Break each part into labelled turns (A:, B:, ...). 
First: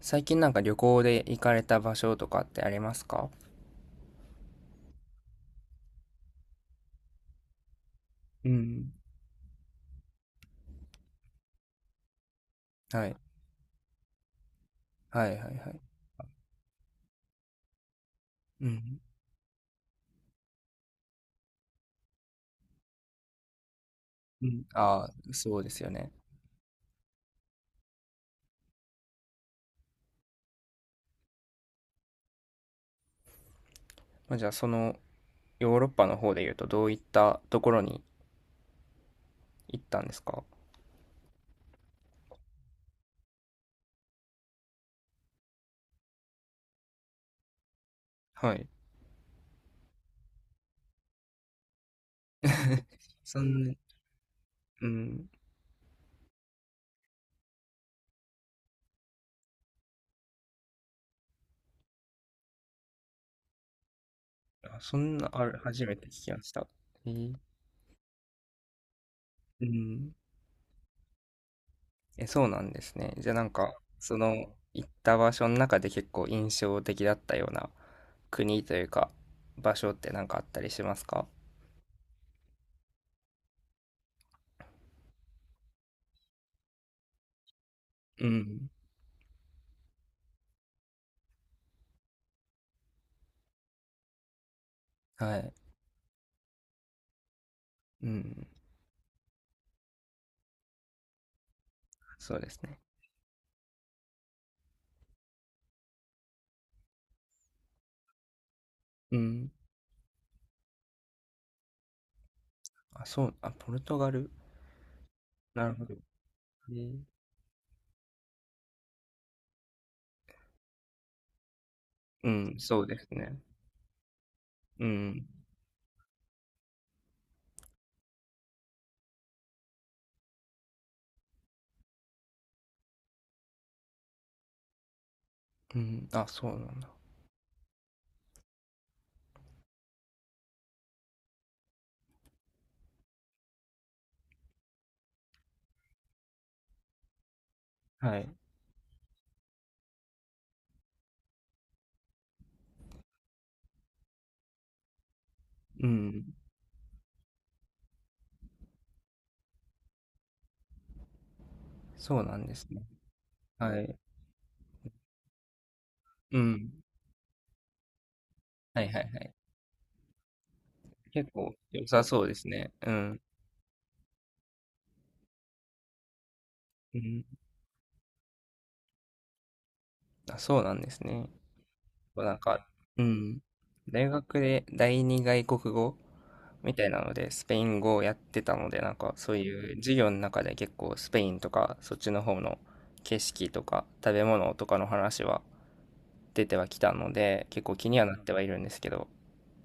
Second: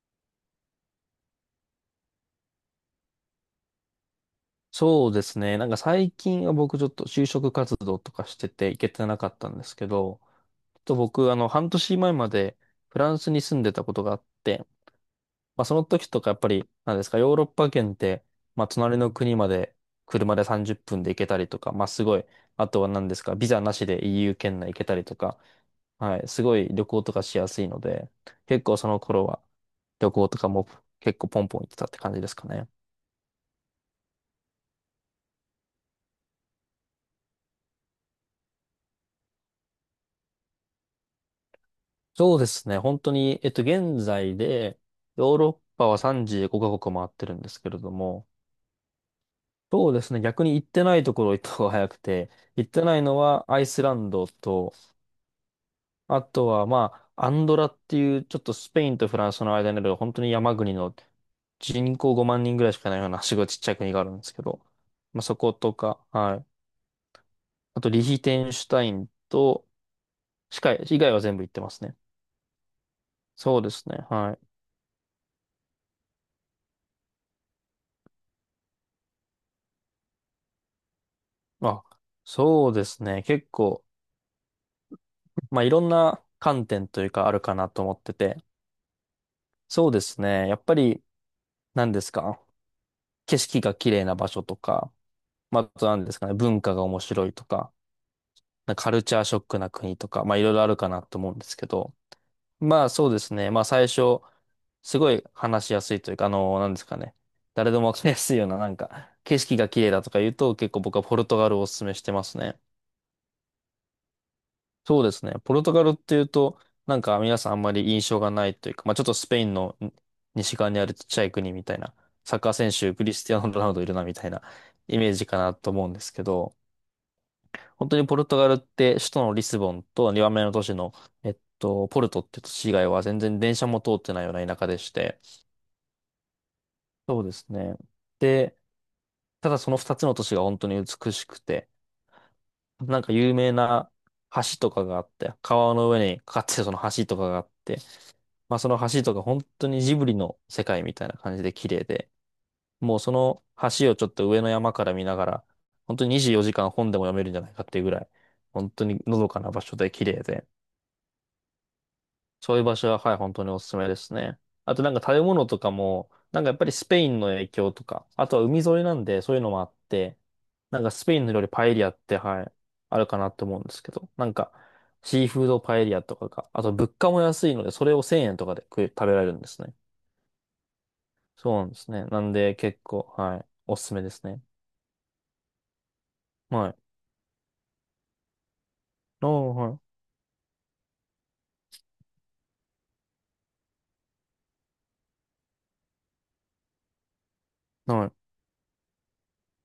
A: 最近なんか旅行で行かれた場所とかってありますか？
B: そうですね。なんか最近は僕ちょっと就職活動とかし
A: う
B: てて行け
A: ん、
B: てなかったんですけど、ちょっと僕半年前までフ
A: は
B: ラ
A: い。
B: ンスに住んでたことがあって、
A: はいはいは
B: まあそ
A: い。
B: の時とかやっぱりなんですか、ヨーロッパ圏って、ま
A: う
B: あ隣
A: ん、
B: の国まで車で30分で行けたりとか、まあすごい、あとは何ですか、ビザなしで EU
A: う
B: 圏
A: ん。
B: 内行けた
A: あ
B: り
A: あ、
B: とか、
A: そうですよね。
B: はい、すごい旅行とかしやすいので、結構その頃は旅行とかも結構ポンポン行ってたって感じですかね。
A: まあ、じゃあそのヨーロッパの方で言うとどういったところに行ったんですか？
B: そうですね。本当に、現在で、ヨーロッパは35カ国回ってるんですけれども、
A: はい。
B: そうですね。逆に行ってないところ行った方が早くて、行って ないの
A: そ
B: は
A: ん
B: アイ
A: な、
B: スランドと、
A: うん。
B: あとは、まあ、アンドラっていう、ちょっとスペインとフランスの間にある、本当に山国の人口5万人ぐらいしかないような、すごいちっちゃい国があるんですけど、
A: あ、そん
B: まあ、
A: な、
B: そ
A: あ
B: こ
A: る、
B: と
A: 初め
B: か、
A: て聞き
B: は
A: ま
B: い。
A: した。えー、
B: あと、リヒテンシュタイン
A: う
B: と、
A: ん。
B: 以外は全部行ってますね。
A: え、そうなんですね。じゃあなん
B: そうで
A: か、
B: すね。
A: そ
B: は
A: の
B: い。
A: 行った場所の中で結構印象的だったような国というか場所ってなんかあったりしますか？
B: あ、そうですね。結構、まあ、いろんな観点というかあるかなと思って
A: う
B: て、
A: ん、
B: そうですね。やっぱり、何ですか、景色が綺麗な場所とか、
A: はい。
B: まあ、あと何ですかね、文化が面白いとか、
A: うん。
B: なんかカルチャーショックな国とか、まあ、いろいろあるかなと思うんですけど、
A: そうですね。
B: まあ、そうですね。まあ、最初、すごい話しやすいというか、何ですかね。誰でもわかりやすいような、なんか、
A: う
B: 景
A: ん。
B: 色が綺麗だとか言うと、結構僕はポルトガルをお勧めしてますね。
A: あ、そう、あ、ポルトガル。
B: そうですね。ポル
A: な
B: ト
A: る
B: ガ
A: ほ
B: ル
A: ど。
B: っていうと、な
A: ね、
B: んか皆さんあんまり印象がないというか、まあちょっとスペインの西側にあるちっちゃい国みたいな、
A: う
B: サッカー
A: ん、
B: 選
A: そう
B: 手
A: で
B: ク
A: す
B: リステ
A: ね。
B: ィアーノ・ロナウドいるなみたいな
A: う
B: イメー
A: ん。
B: ジかなと思うんですけど、本当にポルトガルって首都のリスボンと2番目の都市の、ポルトっていう都市以外は全然電車も通ってないような田舎でして、
A: うん。あ、そうなんだ。
B: そうですね。で、ただその2つの都市が本当に美しくて、なんか有名な橋とかがあって、川の上にかかってるその橋とかがあって、
A: はい。
B: まあその橋とか本当にジブリの世界みたいな感じで綺麗で、もうその橋をちょっと上の山から見ながら、
A: う
B: 本当に
A: ん。
B: 24時間本でも読めるんじゃないかっていうぐらい、本当にのどかな場所で綺麗で、
A: そうなんで
B: そういう
A: す
B: 場
A: ね。
B: 所ははい、本当におすす
A: は
B: め
A: い。
B: ですね。あとなんか食べ物とかも、
A: う
B: なんかやっぱ
A: ん。
B: りスペインの影響とか、あとは海沿
A: は
B: い
A: い
B: な
A: は
B: ん
A: いは
B: でそ
A: い。
B: ういうのもあって、なんかスペイン
A: 結
B: の料理
A: 構
B: パエリ
A: 良
B: アっ
A: さ
B: て、
A: そうで
B: は
A: す
B: い、
A: ね。う
B: あるか
A: ん。
B: なって思うんですけど、なんかシーフードパエリアとかが、あと物
A: う
B: 価も
A: ん。
B: 安いので、それを1000円とかで食べられるんですね。
A: あ、そうなんですね。
B: そうなんですね。な
A: そう
B: ん
A: なん
B: で
A: か、
B: 結
A: う
B: 構、は
A: ん。
B: い。おすすめ
A: 大
B: です
A: 学
B: ね。
A: で第二外国語
B: は
A: み
B: い。
A: たいなので、スペイン語をやってたので、なんか
B: ああ、
A: そういう
B: は
A: 授業の中で結構スペインとか、そっちの方の景色とか食べ物とかの話は出てはきたので、結構気
B: い。
A: に
B: は
A: はなっ
B: い。
A: てはいるんですけど、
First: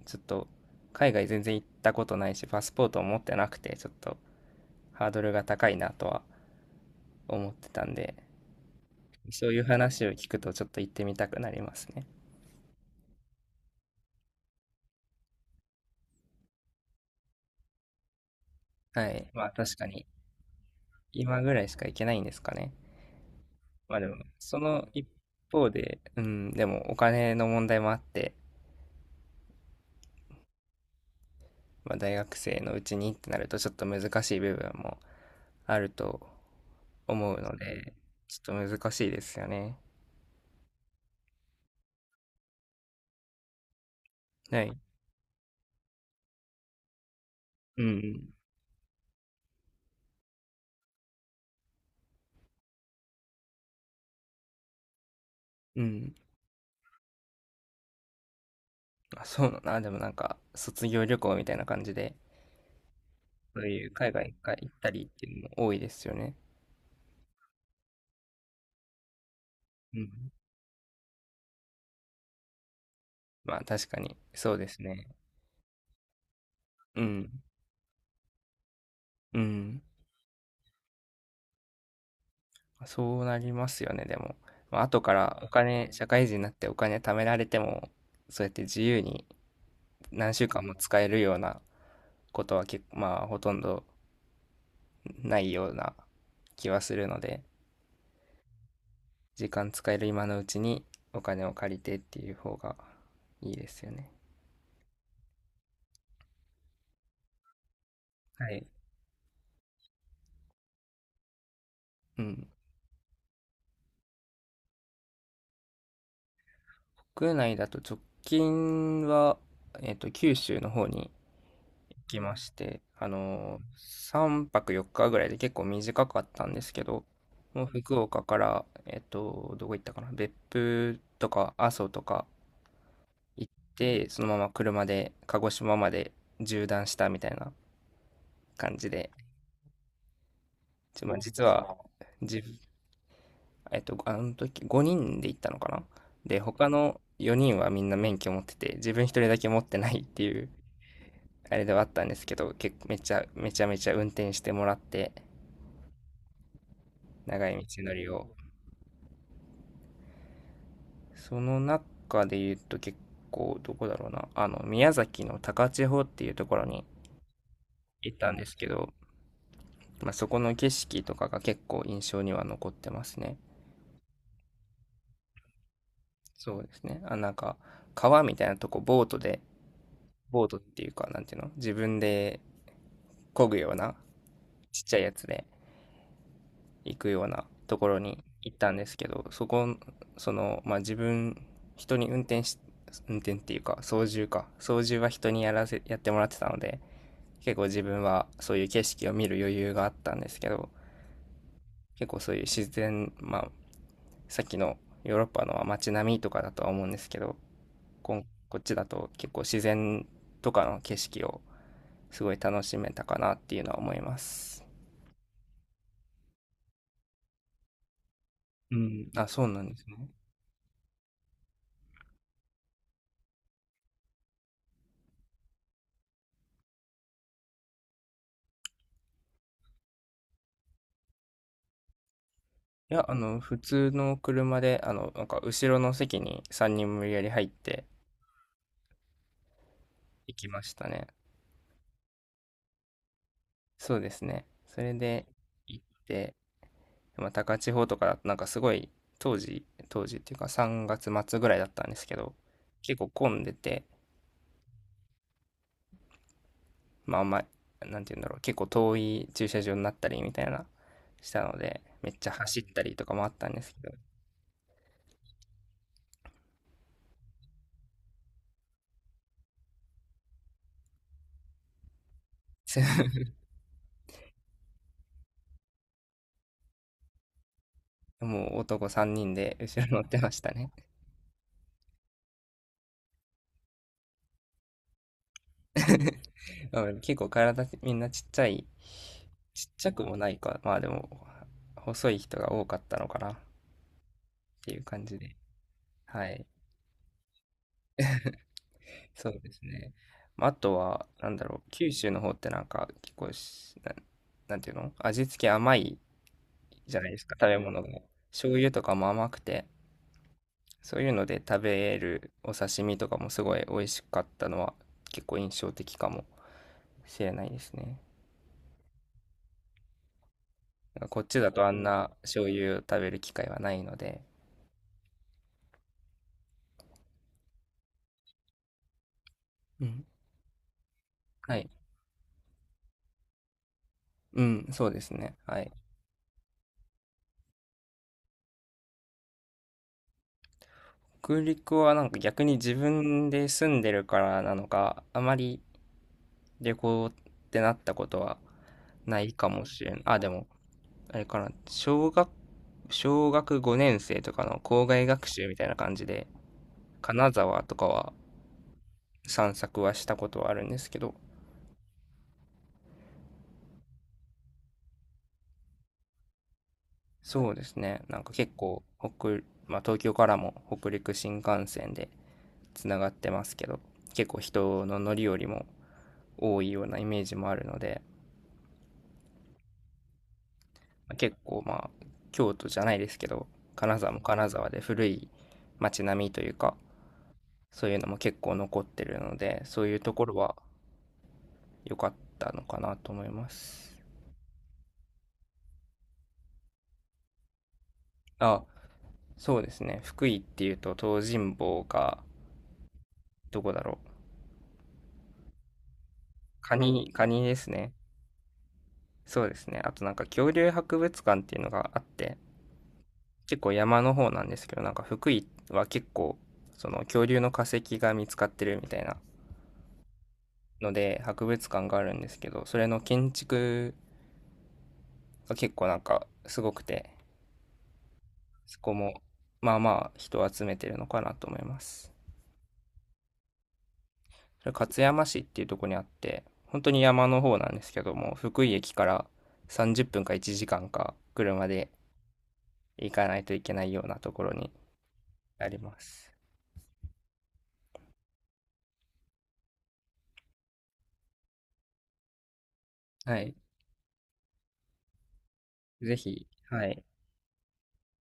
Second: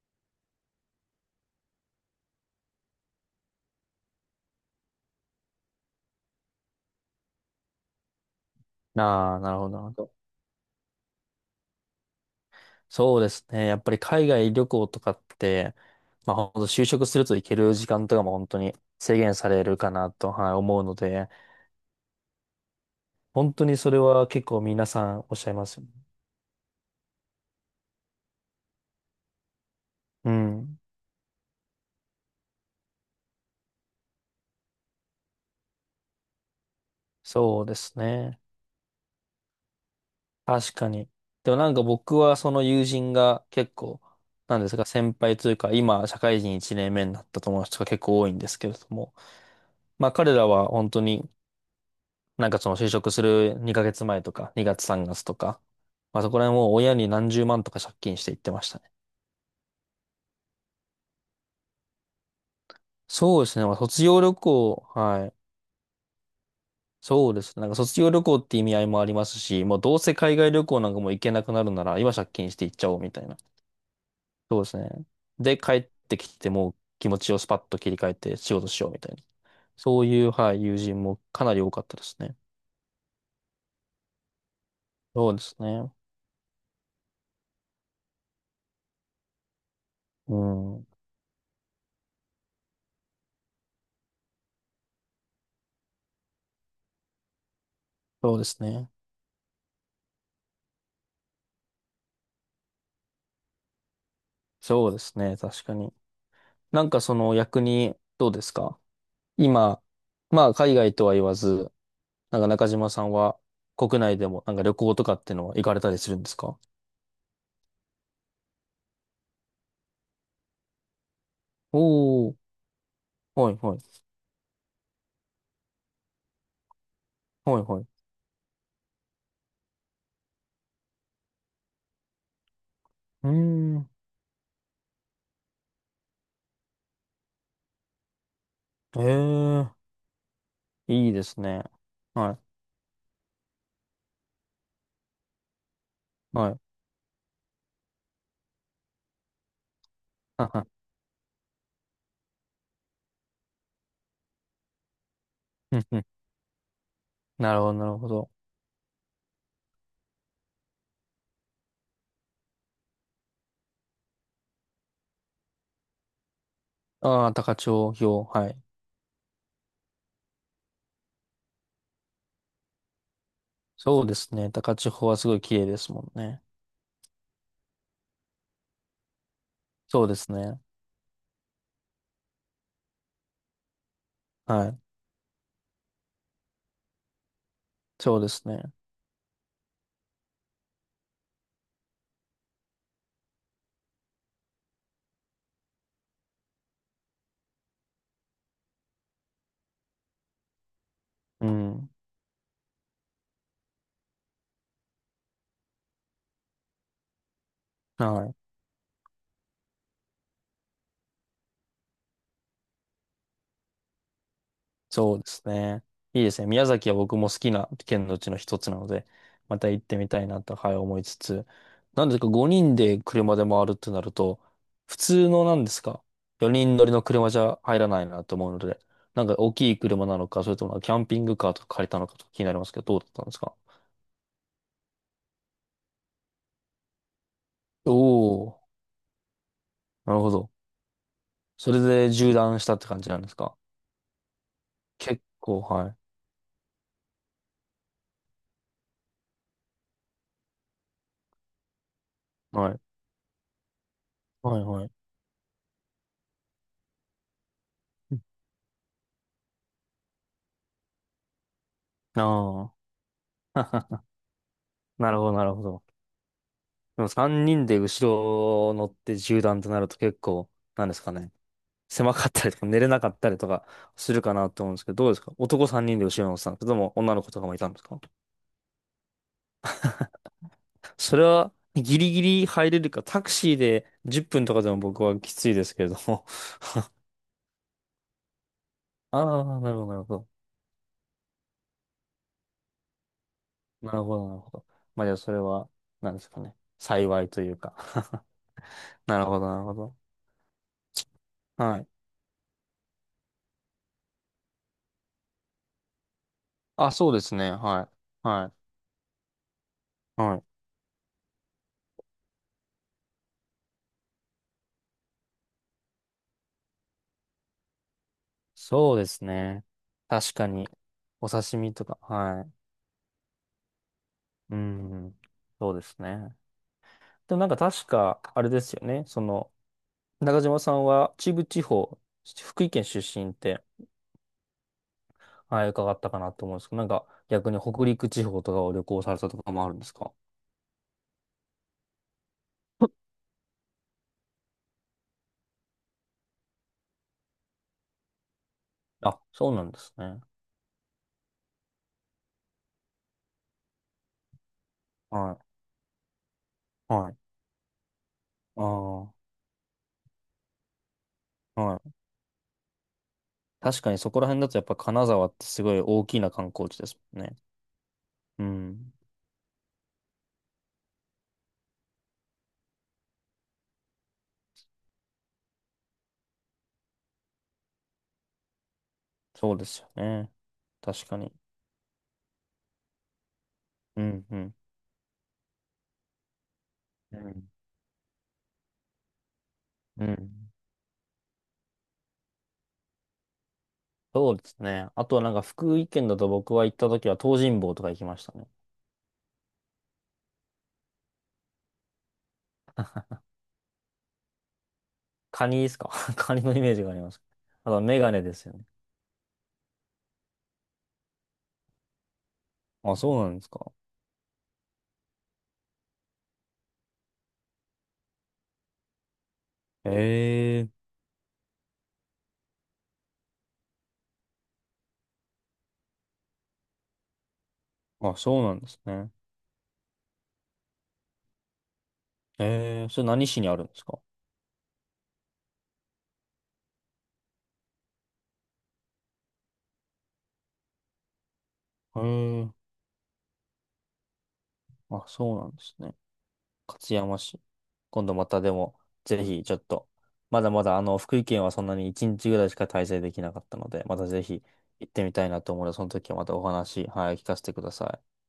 A: ちょっと海外全然行ったことないし、パスポートを持ってなくて、ちょっとハードルが高いなとは思ってたんで、
B: ああ、
A: そ
B: な
A: う
B: る
A: いう
B: ほど、なるほ
A: 話を
B: ど。
A: 聞くとちょっと行ってみたくなりますね。
B: そうですね。やっぱり海外旅行とかって、まあ本当就職すると行ける時間とかも本当に
A: は
B: 制
A: い。
B: 限
A: ま
B: さ
A: あ
B: れ
A: 確
B: る
A: か
B: か
A: に
B: なと、はい、思うので、
A: 今ぐらいしか行けないんですかね。
B: 本当にそ
A: ま
B: れ
A: あでも、
B: は結
A: そ
B: 構皆
A: の
B: さ
A: 一
B: んおっしゃいま
A: 方
B: すよね。
A: で、うん、でもお金の問題もあって、
B: うん。
A: まあ、大学生のうちにってなるとちょっと難しい部分もあると思うの
B: そうで
A: で、
B: す
A: ち
B: ね。
A: ょっと難しいですよね。
B: 確かに。でもなんか僕はその友人が結構、な
A: は
B: んで
A: い。
B: すか、先輩というか、今、社会人1年目になった友達
A: う
B: とか結構多
A: ん。
B: いんですけれども、まあ彼らは本当になんかその就職する2ヶ月前とか2月3月とか、
A: うん。
B: まあそこら辺もう親に何十万とか借金して行ってましたね。
A: あ、そうだな。でもなんか、卒業旅行みたいな感じで、
B: そうです
A: そ
B: ね。
A: う
B: まあ
A: いう
B: 卒
A: 海
B: 業
A: 外
B: 旅
A: 一回行っ
B: 行、
A: たりっ
B: は
A: て
B: い。
A: いうのも多いですよね。
B: そうですね。なんか卒業旅行って意味合いもありますし、もうど
A: う
B: う
A: ん。
B: せ海外旅行なんかもう行けなくなるなら今借金して行っちゃおうみたいな。
A: まあ確かに、そう
B: そう
A: で
B: です
A: す
B: ね。
A: ね。
B: で帰ってきてもう
A: う
B: 気持
A: ん。
B: ちをスパッと切り替えて仕事しようみたいな。
A: うん。
B: そういう、はい、友人もかなり多かったですね。
A: そうなりますよね、でも。まあ、後か
B: そう
A: ら
B: で
A: お
B: す
A: 金、
B: ね。
A: 社会人になってお金貯められても、そうやって自由に何
B: う
A: 週間も
B: ん。
A: 使えるようなことは結構、まあ、ほとんどないような気はするので、
B: そうですね。
A: 時間使える今のうちにお金を借りてっていう方がいいですよね。
B: そうですね。確かに。なんかその逆にどうで
A: は
B: す
A: い。
B: か？今、まあ海外とは言わず、
A: う
B: なん
A: ん。
B: か中島さんは国内でもなんか旅行とかってのは行かれたりするんですか？
A: 国内だと直近は、九州の方にき
B: お
A: ま
B: ー、
A: して、
B: はいはい、
A: 3泊4日ぐらいで結構短かったんですけど、
B: は
A: も
B: い
A: う
B: は
A: 福
B: い。
A: 岡から、どこ行ったかな、別府とか阿蘇とか
B: うー
A: 行っ
B: ん、
A: て、そのまま車で鹿児島まで縦断したみたいな感じ
B: え
A: で、
B: えいい
A: まあ、
B: です
A: 実
B: ね。
A: は、
B: は
A: じ、あの時5人で行ったのかな。
B: い、
A: で、
B: はい。
A: 他 の4人はみんな免許持ってて、自分一人だけ持ってないってい
B: は
A: う、
B: は
A: あれではあったんですけど、結構めちゃめちゃ運転してもらって、
B: うんうん
A: 長
B: なる
A: い
B: ほど、
A: 道
B: な
A: の
B: るほ
A: りを。
B: ど。
A: その中で言うと結構どこだろうな。宮崎の高千穂っていうところに
B: ああ、高千
A: 行っ
B: 穂、
A: たんで
B: は
A: す
B: い。
A: けど、まあ、そこの景色とかが結構印象には残ってますね。
B: そうですね。高千穂はすごい綺麗ですもんね。
A: そうですね。あ、なんか、川みたいなとこボートで、
B: そうです
A: ボート
B: ね。
A: っていうか、なんていうの、自分で漕ぐような
B: はい。
A: ちっちゃいやつで行くようなところ
B: そう
A: に
B: です
A: 行っ
B: ね。
A: たんですけど、そこ、その、まあ、自分、人に運転し、運転っていうか、操縦か。操縦は人にやらせ、やってもらってたので、結構自分はそういう景色を見る余裕があったんですけど、
B: うん。
A: 結構そういう自然、まあ、さっきのヨーロッパのは街並みとかだとは思うんですけど、こ
B: はい。
A: こっちだと結構自然とかの景色をすごい楽しめたかなっていうのは思います。
B: そうですね。いいですね。宮崎は僕も好きな県のうちの一つ
A: う
B: なので、
A: ん、あ、そう
B: ま
A: な
B: た
A: んで
B: 行
A: す
B: ってみ
A: ね。
B: たいなと、はい、思いつつ。なんですか、5人で車で回るってなると、普通のなんですか、4人乗りの車じゃ入らないなと思うので、なんか大きい車なのか、それともキャンピングカーとか借りたのかとか気になりますけど、
A: い
B: どう
A: や、
B: だったんですか？
A: 普通の車で、なんか、後ろの席に3人無理やり入って
B: おおー、なるほ
A: 行き
B: ど。
A: ましたね。
B: それで縦断したって感じなんですか？
A: そうですね。それ
B: 結
A: で
B: 構、
A: 行っ
B: はい。
A: て、まあ、高千穂とかだと、なんかすごい、当時、当時っていうか3月末ぐらいだったんですけど、
B: はい。
A: 結構混んでて、
B: はい、はい。
A: まあ、あんま、なんて言うんだろう、結構遠い駐車場になったりみたいな、したので、めっちゃ走っ
B: あ
A: た
B: あ。
A: りとかもあったんですけど、
B: なるほど、なるほど。でも3人で後ろ乗って縦断となると結構、なんですかね。狭かったりとか寝れなかった りとかするかなと思うんですけど、どうですか？男3人で後ろ乗ってたんですけども、女の子とかもいたんですか？
A: もう男3人で後ろ乗ってましたね。
B: それはギリギリ入れるか、タクシーで10分とかでも僕はきついですけれど も。
A: まあ結構体みんなちっちゃい、
B: ああ、
A: ちっ
B: なるほど、
A: ちゃ
B: なる
A: くも
B: ほど。
A: ないか、まあでも、細い人が多かったのかなっ
B: なるほど、なるほど。
A: ていう
B: ま
A: 感
B: あじゃあ
A: じ
B: そ
A: で。
B: れは、なんで
A: は
B: すか
A: い。
B: ね。幸いというか。 なる
A: そう
B: ほど、
A: で
B: な
A: す
B: るほ
A: ね。
B: ど。
A: まあ、あとは、なんだろう、
B: はい。
A: 九州の方ってなんか、結構し、なん、なんていうの、味付け甘い
B: あ、
A: じゃな
B: そ
A: い
B: う
A: で
B: で
A: すか、
B: す
A: 食
B: ね。
A: べ物
B: は
A: が。
B: い。は
A: 醤油とかも甘くて、
B: い。はい。
A: そういうので食べるお刺身とかもすごい美味しかったのは、結構印象的かもしれないですね。
B: そうですね。確かに。
A: こっ
B: お
A: ちだ
B: 刺
A: とあ
B: 身
A: ん
B: とか、
A: な
B: は
A: 醤
B: い。
A: 油を食べる機会はないので。
B: うん、そうですね。でもなんか確か、あれですよね。
A: うん。
B: 中島さんは秩父
A: は
B: 地
A: い。
B: 方、福井県出身って、
A: うん、そうですね。は
B: はい、
A: い。
B: 伺ったかなと思うんですけど、なんか逆に北陸地方とかを旅行されたとかもあるんですか？
A: 北陸はなんか逆に自分で住んでるからなのか、あまり旅行ってなったことは
B: あ、
A: ないか
B: そうな
A: も
B: んで
A: しれ
B: す
A: ん。あ、
B: ね。
A: でも、あれかな、小学5年生とかの校外学習
B: は
A: みたいな感じで、
B: い、はい。
A: 金沢とかは
B: ああ、
A: 散策はしたことはあるんですけど、
B: はい。確かにそこら辺だとやっぱ金沢ってすごい大きな観光地ですもんね。
A: そうですね、なんか
B: う
A: 結構
B: ん、
A: 北、まあ、東京からも北陸新幹線でつながってますけど、結構人の乗り降りも多いようなイメージもあるので、
B: そうですよね。確
A: まあ
B: かに。
A: 結構、まあ京都じゃないですけど、金
B: う
A: 沢も
B: ん、う
A: 金
B: ん。
A: 沢で古い街並みというか、
B: うん
A: そういうのも結構残ってるので、そういう
B: う
A: ところ
B: ん。
A: は良かったのかなと思います。
B: そうですね。あとはなんか福井県だと僕は行った時は東尋坊とか行きましたね。
A: あ、そうですね、福井っていうと東尋坊がどこだろう。
B: カニですか？ カニのイメー
A: カ
B: ジがあり
A: ニ
B: ます。
A: カニです
B: あとは
A: ね。
B: メガネですよね。
A: そうですね、あとなんか恐竜博物館っていうのがあって、
B: あ、そうなんです
A: 結
B: か。
A: 構山の方なんですけど、なんか福井は結構その恐竜の化石が見つかってるみたいな
B: へえ
A: ので博物館があるんですけど、それの建築が結構なんかすごくて、
B: ー。あ、そうなんで
A: そ
B: す
A: こ
B: ね。
A: もまあまあ人を集めてるのかなと思います。
B: へえー。それ何市にあるんですか？
A: それ勝山市っていうところにあって、本当に山の方なんですけども、福井駅から30分か1時間か車で
B: へえー。
A: 行かないといけないようなところに
B: あ、そうなんで
A: あ
B: す
A: り
B: ね。
A: ます。
B: 勝山市。今度またでも、ぜひちょっと、まだまだ福井県はそんなに1日ぐらいしか滞在できな
A: は
B: かっ
A: い。
B: たので、またぜひ行ってみたいなと思うので、その時
A: ぜ
B: はまたお
A: ひ、
B: 話、
A: はい。
B: はい、聞かせてください。